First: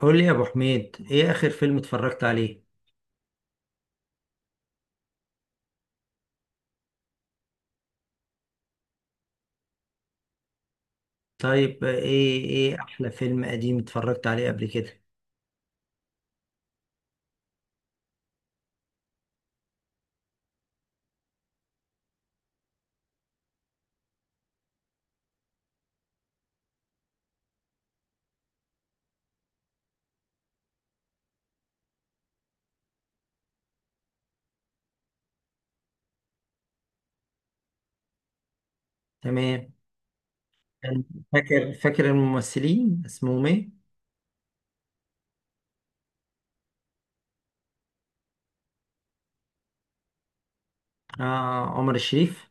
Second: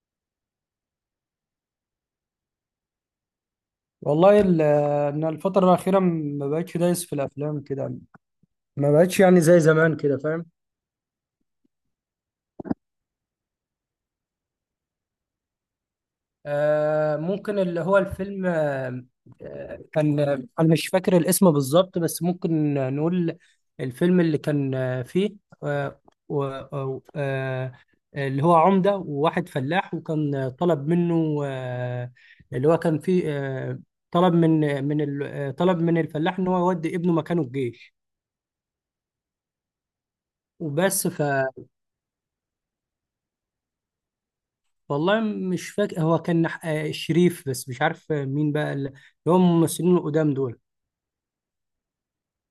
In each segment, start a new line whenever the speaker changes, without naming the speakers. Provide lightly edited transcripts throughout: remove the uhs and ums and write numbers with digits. قول لي يا ابو حميد، ايه اخر فيلم اتفرجت عليه؟
والله ان الفتره الاخيره ما بقتش دايس في الافلام كده. ما بقتش يعني زي زمان كده، فاهم؟
طيب ايه احلى فيلم قديم اتفرجت عليه قبل كده؟
آه، ممكن اللي هو الفيلم، كان انا مش فاكر الاسم بالظبط، بس ممكن نقول الفيلم اللي كان، فيه آه و أو- آه اللي هو عمده وواحد فلاح، وكان طلب منه، اللي هو كان فيه، طلب من طلب من الفلاح ان هو يودي ابنه مكانه الجيش.
تمام. كان...
وبس.
فاكر الممثلين اسمهم ايه؟
والله مش فاكر، هو كان شريف، بس مش عارف مين بقى اللي هم الممثلين القدام دول.
آه، عمر الشريف.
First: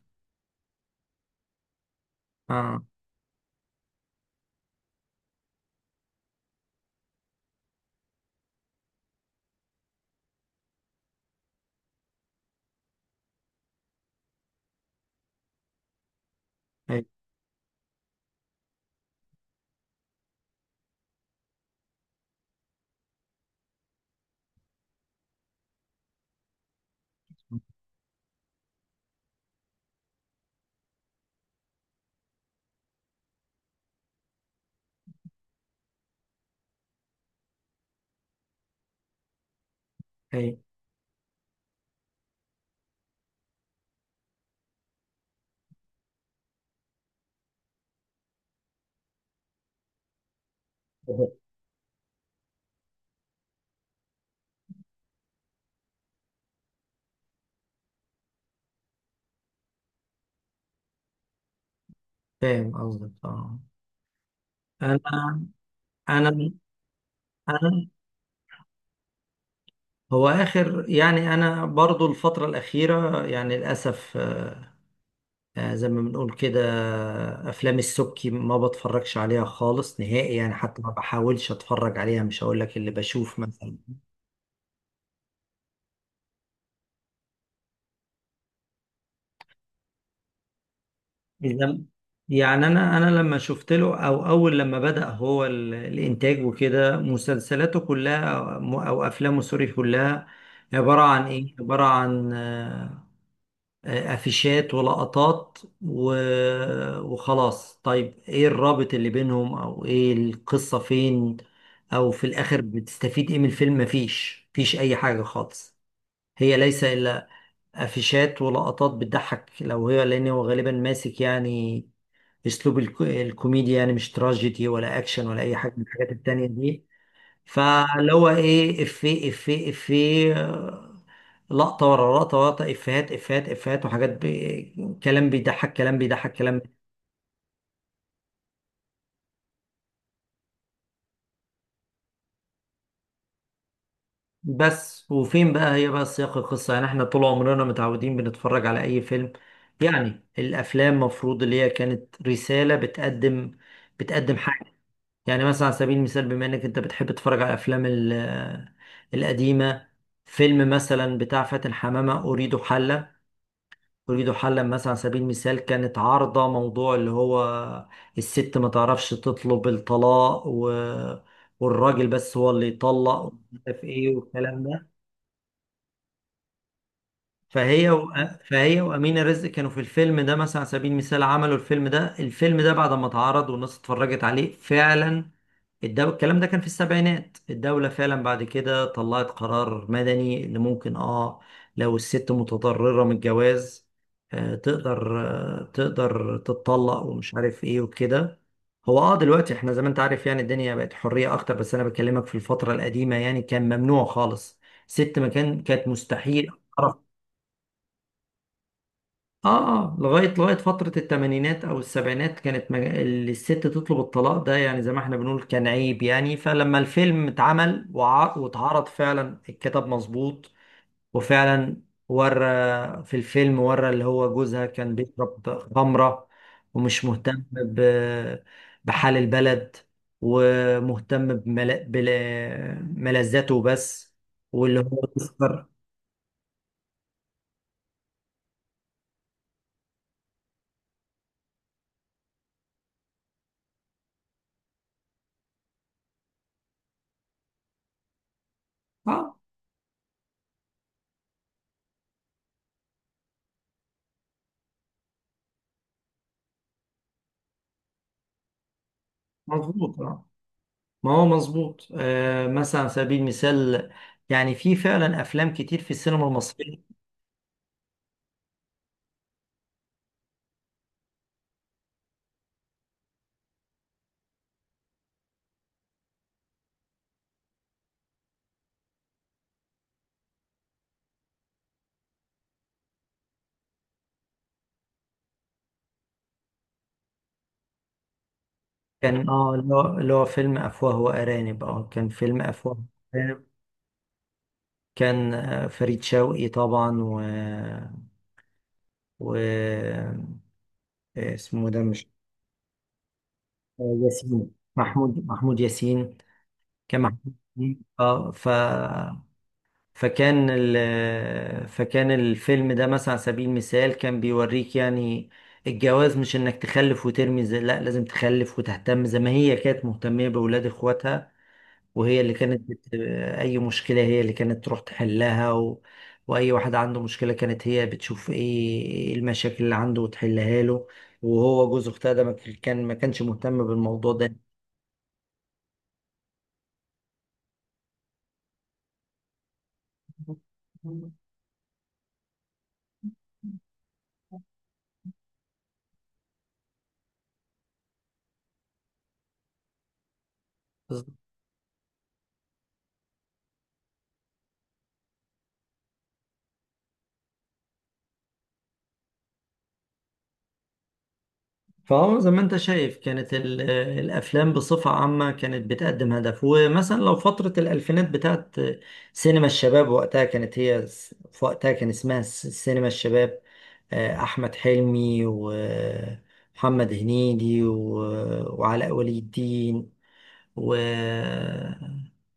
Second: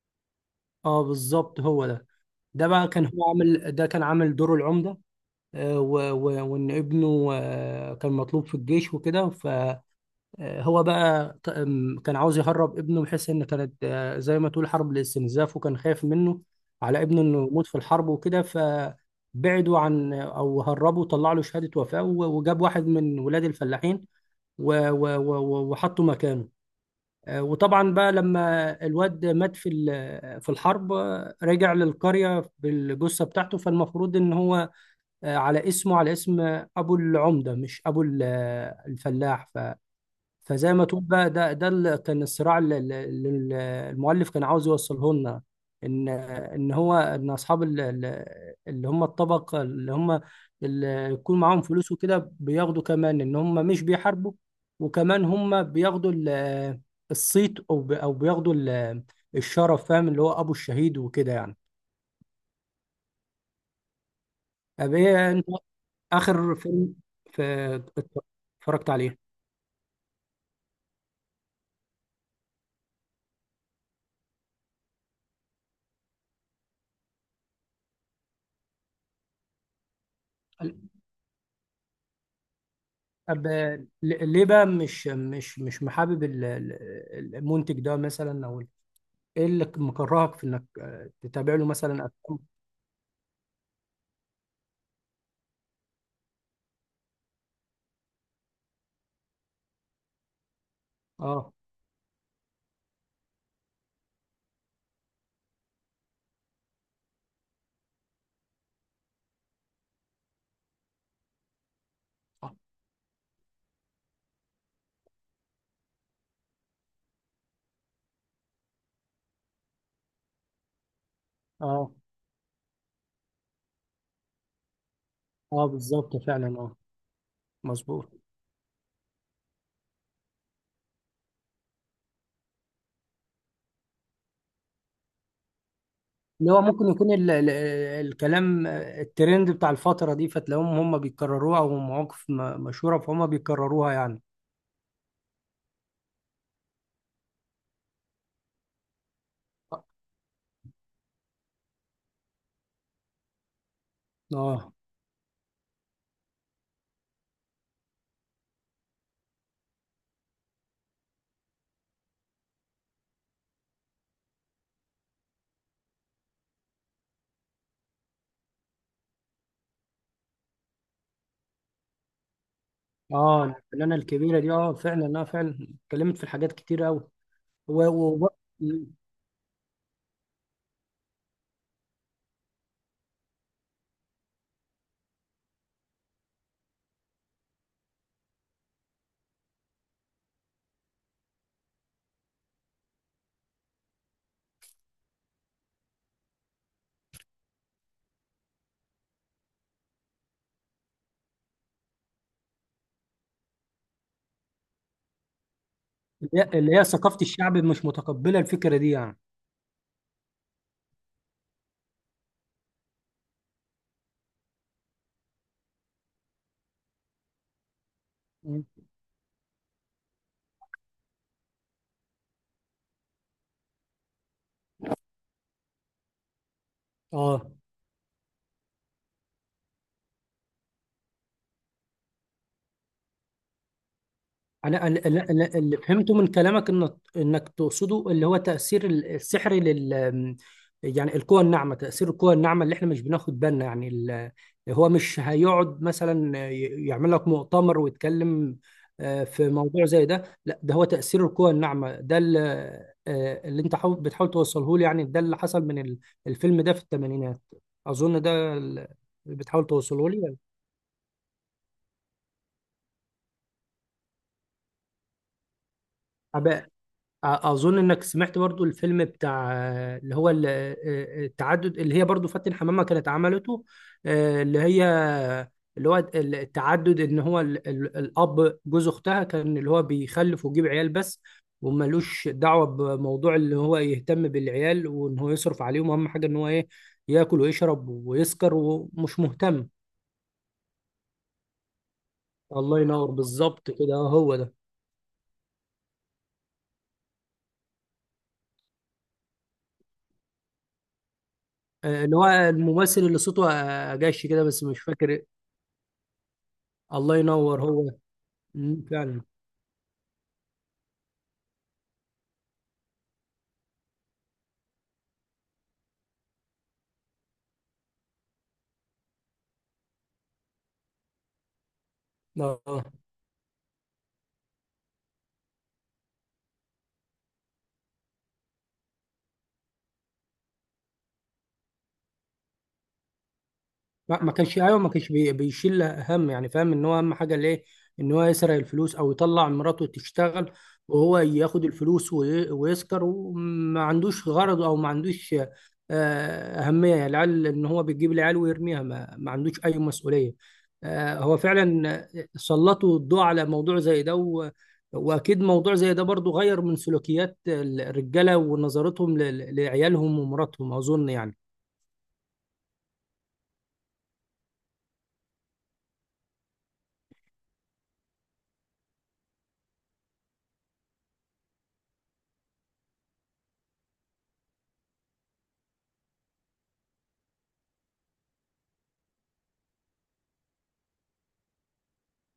اه بالظبط، هو ده. ده
اه.
بقى كان هو عامل ده كان عامل دوره العمدة. و- و- وان ابنه كان مطلوب في الجيش وكده، فهو بقى ط- آم، كان عاوز يهرب ابنه، بحيث ان كانت زي ما تقول حرب الاستنزاف، وكان خايف منه على
اي.
ابنه انه يموت في الحرب وكده، فبعدوا عن او هربوا، طلع له شهادة وفاة، وجاب واحد من ولاد الفلاحين وحطه مكانه. وطبعا بقى لما الواد مات في الحرب، رجع للقرية بالجثة بتاعته. فالمفروض ان هو، على اسمه، على اسم ابو العمدة، مش ابو الفلاح.
اي.
فزي ما تقول بقى، ده اللي كان الصراع اللي المؤلف كان عاوز يوصله لنا، ان اصحاب اللي هم الطبق، اللي هم اللي يكون معاهم فلوس وكده، بياخدوا كمان ان هم مش بيحاربوا، وكمان هم بياخدوا الصيت، او بياخدوا الشرف، فاهم؟ اللي هو ابو الشهيد وكده يعني.
فاهم قصدك، اه.
طب ايه
انا
انت
انا
اخر فيلم ف-
انا
اتفرجت عليه؟
هو اخر، يعني انا برضو الفترة الاخيرة يعني للاسف، زي ما بنقول كده افلام السبكي ما بتفرجش عليها خالص نهائي، يعني حتى ما بحاولش اتفرج عليها. مش هقول لك اللي بشوف
طب
مثلا...
ليه بقى مش محابب المنتج ده مثلا، او ايه اللي مكرهك في انك تتابع له
إذا-
مثلا افلام؟
يعني انا لما شفت له، او اول لما بدأ هو الانتاج وكده، مسلسلاته كلها او افلامه سوري كلها عبارة عن
اه،
ايه؟ عبارة عن افيشات ولقطات و... وخلاص. طيب ايه الرابط اللي بينهم؟ او ايه القصة؟ فين؟ او في
اه،
الاخر بتستفيد ايه من الفيلم؟ مفيش اي حاجة خالص. هي ليس الا افيشات ولقطات بتضحك، لو هي، لان هو غالبا ماسك يعني
اه،
اسلوب الك... الكوميديا، يعني مش تراجيدي ولا اكشن ولا اي حاجة من الحاجات
بالظبط
التانية
فعلا، اه،
دي.
مظبوط.
فاللي هو ايه؟ افيه لقطة ورا لقطة ورا لقطة، إفيهات إفيهات إفيهات وحاجات بي... كلام بيضحك كلام بيضحك
اللي هو
كلام.
ممكن يكون ال الكلام، الترند بتاع الفترة دي، فتلاقيهم هم بيكرروها، او مواقف مشهورة فهم بيكرروها يعني.
بس وفين بقى هي بقى سياق القصة؟ يعني إحنا طول عمرنا متعودين بنتفرج على أي فيلم، يعني الأفلام مفروض اللي هي كانت رسالة بتقدم، بتقدم حاجة.
اه،
يعني مثلا على سبيل المثال، بما إنك أنت بتحب تتفرج على الأفلام القديمة، فيلم مثلا بتاع فاتن حمامة أريد حلا، اريد حلا مثلا على سبيل المثال، كانت عارضة موضوع اللي هو الست ما تعرفش تطلب الطلاق و... والراجل بس هو اللي يطلق،
اه،
ومش عارف
الفنانة
ايه
الكبيرة دي،
والكلام
اه
ده.
فعلا، اه فعلا اتكلمت في الحاجات كتير قوي. و...
فهي و...
و...
فهي وأمينة رزق كانوا في الفيلم ده مثلا على سبيل المثال، عملوا الفيلم ده، الفيلم ده بعد ما اتعرض والناس اتفرجت عليه فعلا، الدو... الكلام ده كان في السبعينات، الدولة فعلا بعد كده طلعت قرار مدني اللي ممكن اه لو الست متضررة من الجواز آه تقدر، آه تقدر تتطلق ومش عارف ايه وكده. هو اه دلوقتي احنا زي ما انت عارف يعني الدنيا بقت حرية اكتر، بس انا بكلمك في الفترة القديمة يعني كان ممنوع خالص. ست ما كان كانت
اللي
مستحيل.
هي اللي هي ثقافة الشعب مش متقبلة الفكرة دي يعني.
اه اه، لغايه فتره الثمانينات او السبعينات، كانت مج... الست تطلب الطلاق ده يعني زي ما احنا بنقول كان عيب. يعني فلما الفيلم اتعمل وع...
مم.
واتعرض فعلا الكتاب مظبوط. وفعلا ورى، في الفيلم ورى اللي هو جوزها كان بيشرب خمره، ومش مهتم
اه،
ب... بحال البلد، ومهتم بمل... بملذاته بس،
انا
واللي
أنا-
هو
أنا- أنا
تذكر.
اللي فهمته من كلامك ان انك تقصده اللي هو تاثير السحر لل، يعني القوى الناعمه، تاثير القوى الناعمه اللي احنا مش بناخد بالنا يعني. ال... هو مش هيقعد مثلا يعمل لك مؤتمر ويتكلم
اه
في موضوع زي ده، لا، ده هو تاثير القوى الناعمه، ده اللي اللي انت بتحاول توصله لي يعني، ده اللي حصل من الفيلم ده في الثمانينات، اظن ده اللي بتحاول
مظبوط
توصله
آه.
لي.
ما هو مظبوط آه. مثلا على سبيل المثال يعني في فعلا افلام كتير في السينما المصريه.
اظن انك سمعت برضو الفيلم بتاع آه، اللي هو ال- آه، آه، التعدد، اللي هي برضو فاتن حمامة كانت عملته، آه، اللي هي اللي هو التعدد، ان هو الاب جوز اختها، كان اللي هو بيخلف ويجيب عيال بس، وملوش دعوة بموضوع اللي هو يهتم بالعيال، وان هو يصرف عليهم. اهم حاجة ان هو ايه، ياكل ويشرب ويسكر ومش
كان اه،
مهتم.
اللي هو فيلم افواه وارانب. اه كان فيلم
الله
افواه
ينور،
وارانب.
بالظبط كده، هو ده.
كان فريد شوقي طبعا و... و... اسمه ده مش...
اللي هو الممثل اللي صوته جاش كده،
ياسين،
بس مش فاكر.
محمود ياسين، كان
الله
محمود
ينور
ياسين.
هو.
اه ف...
مم، فعلا.
فكان فكان الفيلم ده مثلا على سبيل المثال كان بيوريك يعني الجواز مش انك تخلف وترمي زي، لا لازم تخلف وتهتم زي ما هي كانت مهتمة بأولاد اخواتها. وهي اللي كانت
اه،
بت... اي مشكلة هي اللي كانت تروح تحلها، و... واي واحد عنده مشكلة كانت هي بتشوف ايه، إيه المشاكل اللي عنده وتحلها له. وهو جوز اختها ده ما كانش مهتم بالموضوع
ما كانش، ايوه ما كانش بيشيل هم يعني، فاهم؟ ان هو اهم حاجه ليه ان هو يسرق الفلوس، او يطلع مراته تشتغل،
ده.
وهو ياخد الفلوس ويسكر، وما عندوش غرض او ما عندوش اهميه العيال، ان هو بيجيب العيال ويرميها، ما ما عندوش اي مسؤوليه. هو فعلا سلطوا الضوء على موضوع زي ده، و- واكيد موضوع زي ده برضو غير من سلوكيات الرجاله ونظرتهم لعيالهم ومراتهم، اظن يعني.
فهو زي ما انت شايف كانت الافلام بصفه عامه كانت بتقدم هدف. ومثلا لو فتره الالفينات بتاعت سينما الشباب، وقتها كانت هي س-... في وقتها كان اسمها س- سينما الشباب، احمد حلمي ومحمد هنيدي وعلاء ولي الدين و-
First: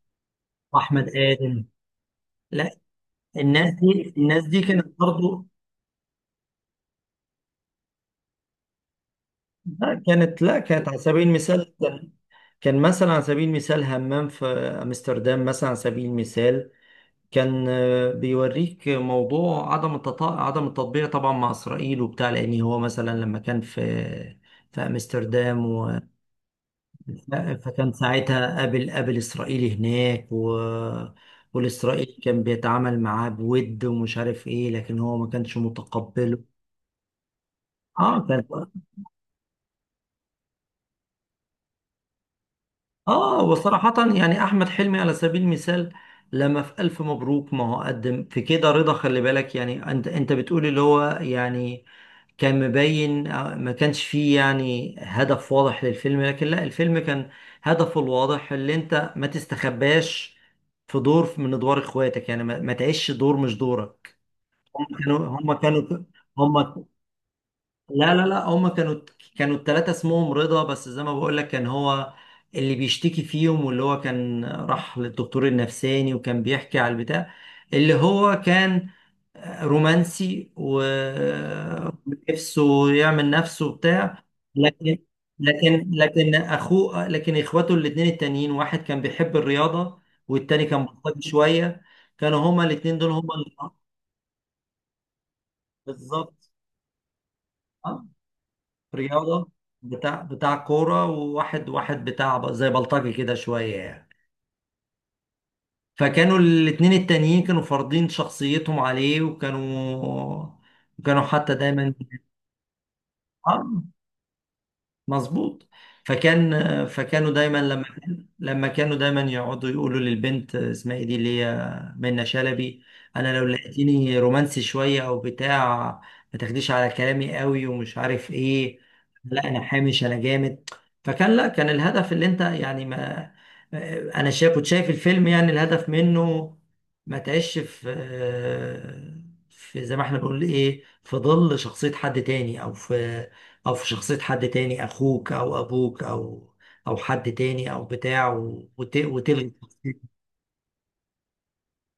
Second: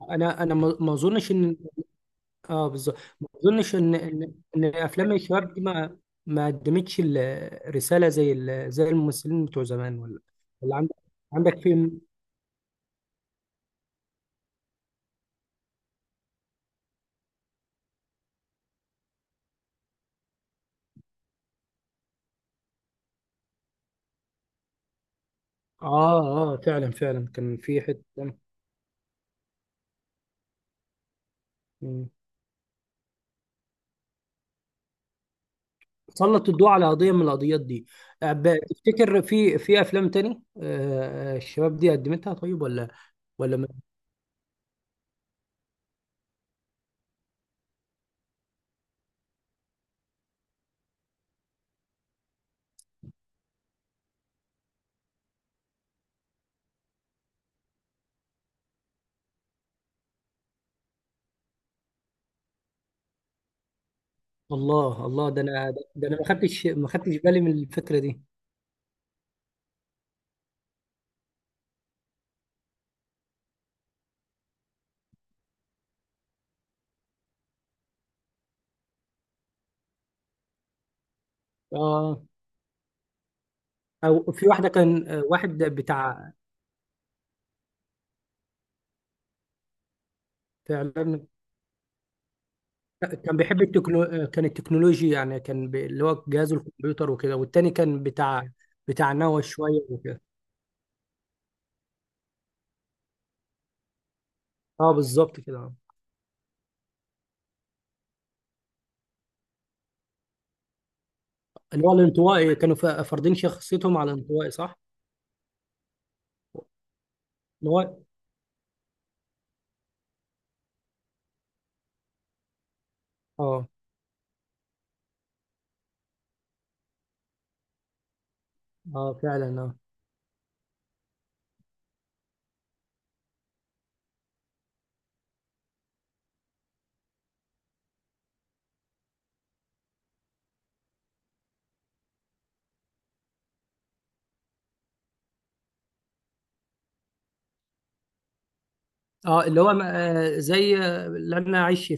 انا ما
واحمد
اظنش ان،
ادم.
اه
لا
بالظبط، ما
الناس
اظنش ان
دي،
ان
الناس دي
ان
كانت
افلام
برضو
الشباب دي ما ما قدمتش الرساله زي ال... زي الممثلين بتوع زمان،
لا
ولا
كانت، لا
ولا
كانت
عندك،
على سبيل
عندك
المثال
فيلم؟
كان مثلا على سبيل المثال همام في امستردام مثلا على سبيل المثال، كان بيوريك موضوع عدم التطا... عدم التطبيع طبعا مع اسرائيل وبتاع. لان هو مثلا لما كان في في امستردام و...
اه، اه فعلا، فعلا كان في
فكان
حته.
ساعتها قابل اسرائيل هناك و...
مم.
والاسرائيلي كان بيتعامل معاه بود ومش عارف ايه، لكن هو ما كانش متقبله.
سلط الضوء على قضيه من القضيات دي.
اه كانت.
تفتكر في في افلام تاني الشباب دي قدمتها، طيب؟ ولا
اه
ولا ما-
وصراحة يعني احمد حلمي على سبيل المثال لما في الف مبروك، ما هو قدم في كده رضا، خلي بالك. يعني انت انت بتقول اللي هو يعني كان مبين ما كانش فيه يعني هدف واضح للفيلم، لكن لا، الفيلم كان هدفه الواضح اللي انت ما تستخباش في دور من ادوار اخواتك، يعني ما، ما تعيش دور مش دورك. هم
الله
كانوا
الله، ده
هم
انا،
كانوا
ده انا ما خدتش
هم
ما خدتش بالي من الفكره
لا لا
دي.
لا، هما كانوا، التلاتة اسمهم رضا، بس زي ما بقول لك كان هو اللي بيشتكي فيهم واللي هو كان راح للدكتور النفساني وكان بيحكي على البتاع اللي هو كان رومانسي
اه،
ونفسه يعمل نفسه بتاع.
او في واحده
لكن
كان واحد
لكن
بتاع.
لكن اخوه، لكن اخواته الاتنين التانيين، واحد كان بيحب الرياضة والتاني كان بطل
فعلا
شوية. كانوا هما الاتنين دول هما
كان
اللي...
بيحب التكنو، كان التكنولوجيا يعني، كان، ب... اللي هو
بالظبط.
جهاز الكمبيوتر وكده، والتاني كان بتاع، بتاع نوى
رياضة.
شويه
بتاع
وكده.
بتاع كورة، وواحد واحد بتاع زي بلطجي كده شوية يعني.
اه بالظبط كده.
فكانوا الاتنين التانيين كانوا فارضين شخصيتهم عليه، كانوا حتى
اللي
دايما...
هو الانطوائي، كانوا فارضين شخصيتهم على الانطوائي، صح؟
مظبوط. فكان، فكانوا دايما
اللي
لما
هو،
لما كانوا دايما يقعدوا يقولوا للبنت اسمها ايه دي اللي هي منة شلبي: انا لو
اه،
لقيتيني رومانسي شويه او بتاع ما تاخديش على كلامي قوي ومش عارف ايه،
اه
لا
فعلا،
انا
اه،
حامش انا جامد. فكان لا، كان الهدف اللي انت يعني ما، انا شايف كنت شايف الفيلم يعني الهدف منه ما تعيش في، في زي ما احنا بنقول ايه، في ظل شخصيه حد تاني او في او في شخصية حد تاني، اخوك او ابوك او او حد تاني او بتاع
اه
وتلغي
اللي هو ما،
شخصيته.
زي اللي انا عايش في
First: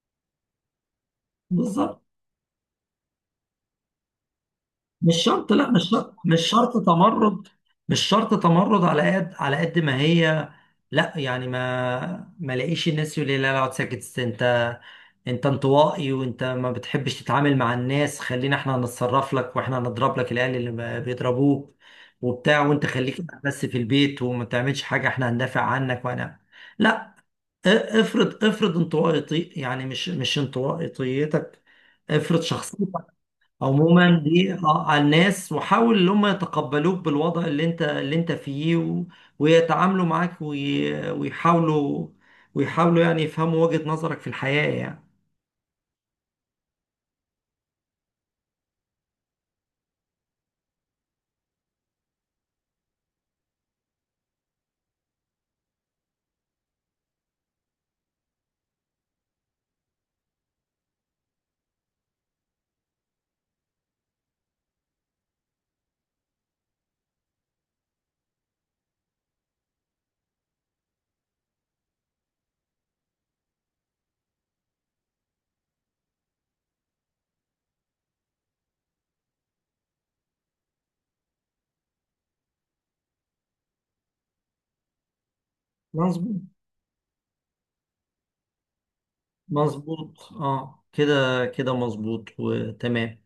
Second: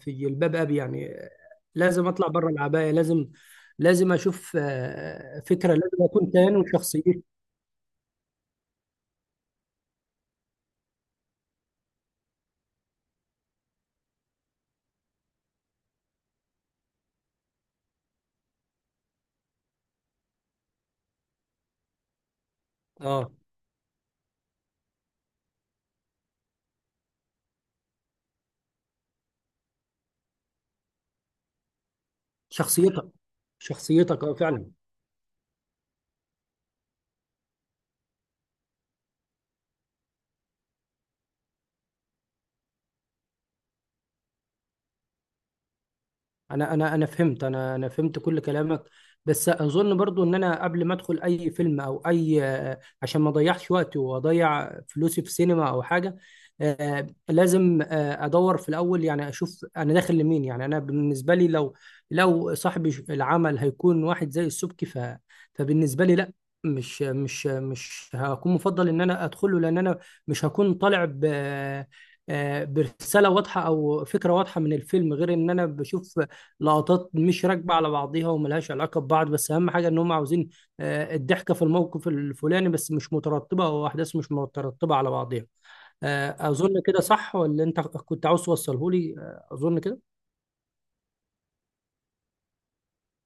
في جلباب ابي يعني،
بالظبط.
لازم اطلع بره العبايه، لازم، لازم اشوف
مش
آه
شرط،
فكره،
لا مش
لازم
شرط،
اكون
مش
كيان
شرط
وشخصيتي.
تمرد، مش شرط تمرد على قد، على قد ما هي، لا يعني ما لاقيش الناس يقول لي لا لا اقعد ساكت، انت انت انطوائي وانت ما بتحبش تتعامل مع الناس، خلينا احنا نتصرف لك واحنا نضرب لك العيال اللي ما بيضربوك وبتاع، وانت خليك
اه،
بس في البيت وما تعملش حاجة، احنا هندافع عنك وانا... لا. افرض، افرض انطوائي، يعني مش انطوائيتك، افرض
شخصيتك،
شخصيتك، عموما
شخصيتك، اه
دي
فعلا.
على الناس وحاول ان هم يتقبلوك بالوضع اللي انت اللي انت فيه و... ويتعاملوا معاك وي... ويحاولوا، ويحاولوا يعني يفهموا وجهة نظرك في الحياة يعني.
انا فهمت كل كلامك، بس اظن برضو ان انا قبل ما ادخل اي فيلم او اي، عشان ما اضيعش وقتي واضيع فلوسي في سينما او حاجه، لازم ادور في الاول، يعني اشوف انا داخل لمين. يعني انا بالنسبه لي، لو لو صاحب العمل هيكون واحد زي السبكي، ف فبالنسبه لي لا، مش هكون مفضل ان انا ادخله، لان انا مش هكون طالع ب آه، آه، برساله واضحه او فكره واضحه من الفيلم، غير ان انا بشوف لقطات مش راكبه على بعضيها، وملهاش علاقه ببعض، بس اهم حاجه ان هم عاوزين الضحكه في الموقف الفلاني، بس مش مترتبه، او احداث مش مترتبه على بعضيها.
مظبوط.
اظن كده صح، ولا انت كنت عاوز توصله لي؟ اظن كده.
مظبوط اه، كده كده مظبوط وتمام.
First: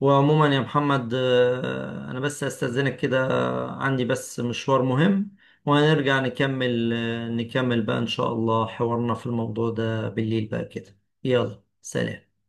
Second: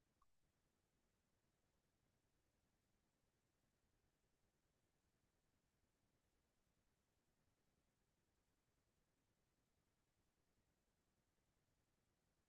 وعموما يا محمد، انا بس استاذنك كده، عندي بس مشوار مهم، وهنرجع نكمل، نكمل بقى ان شاء الله حوارنا في الموضوع ده بالليل بقى كده. يلا، سلام.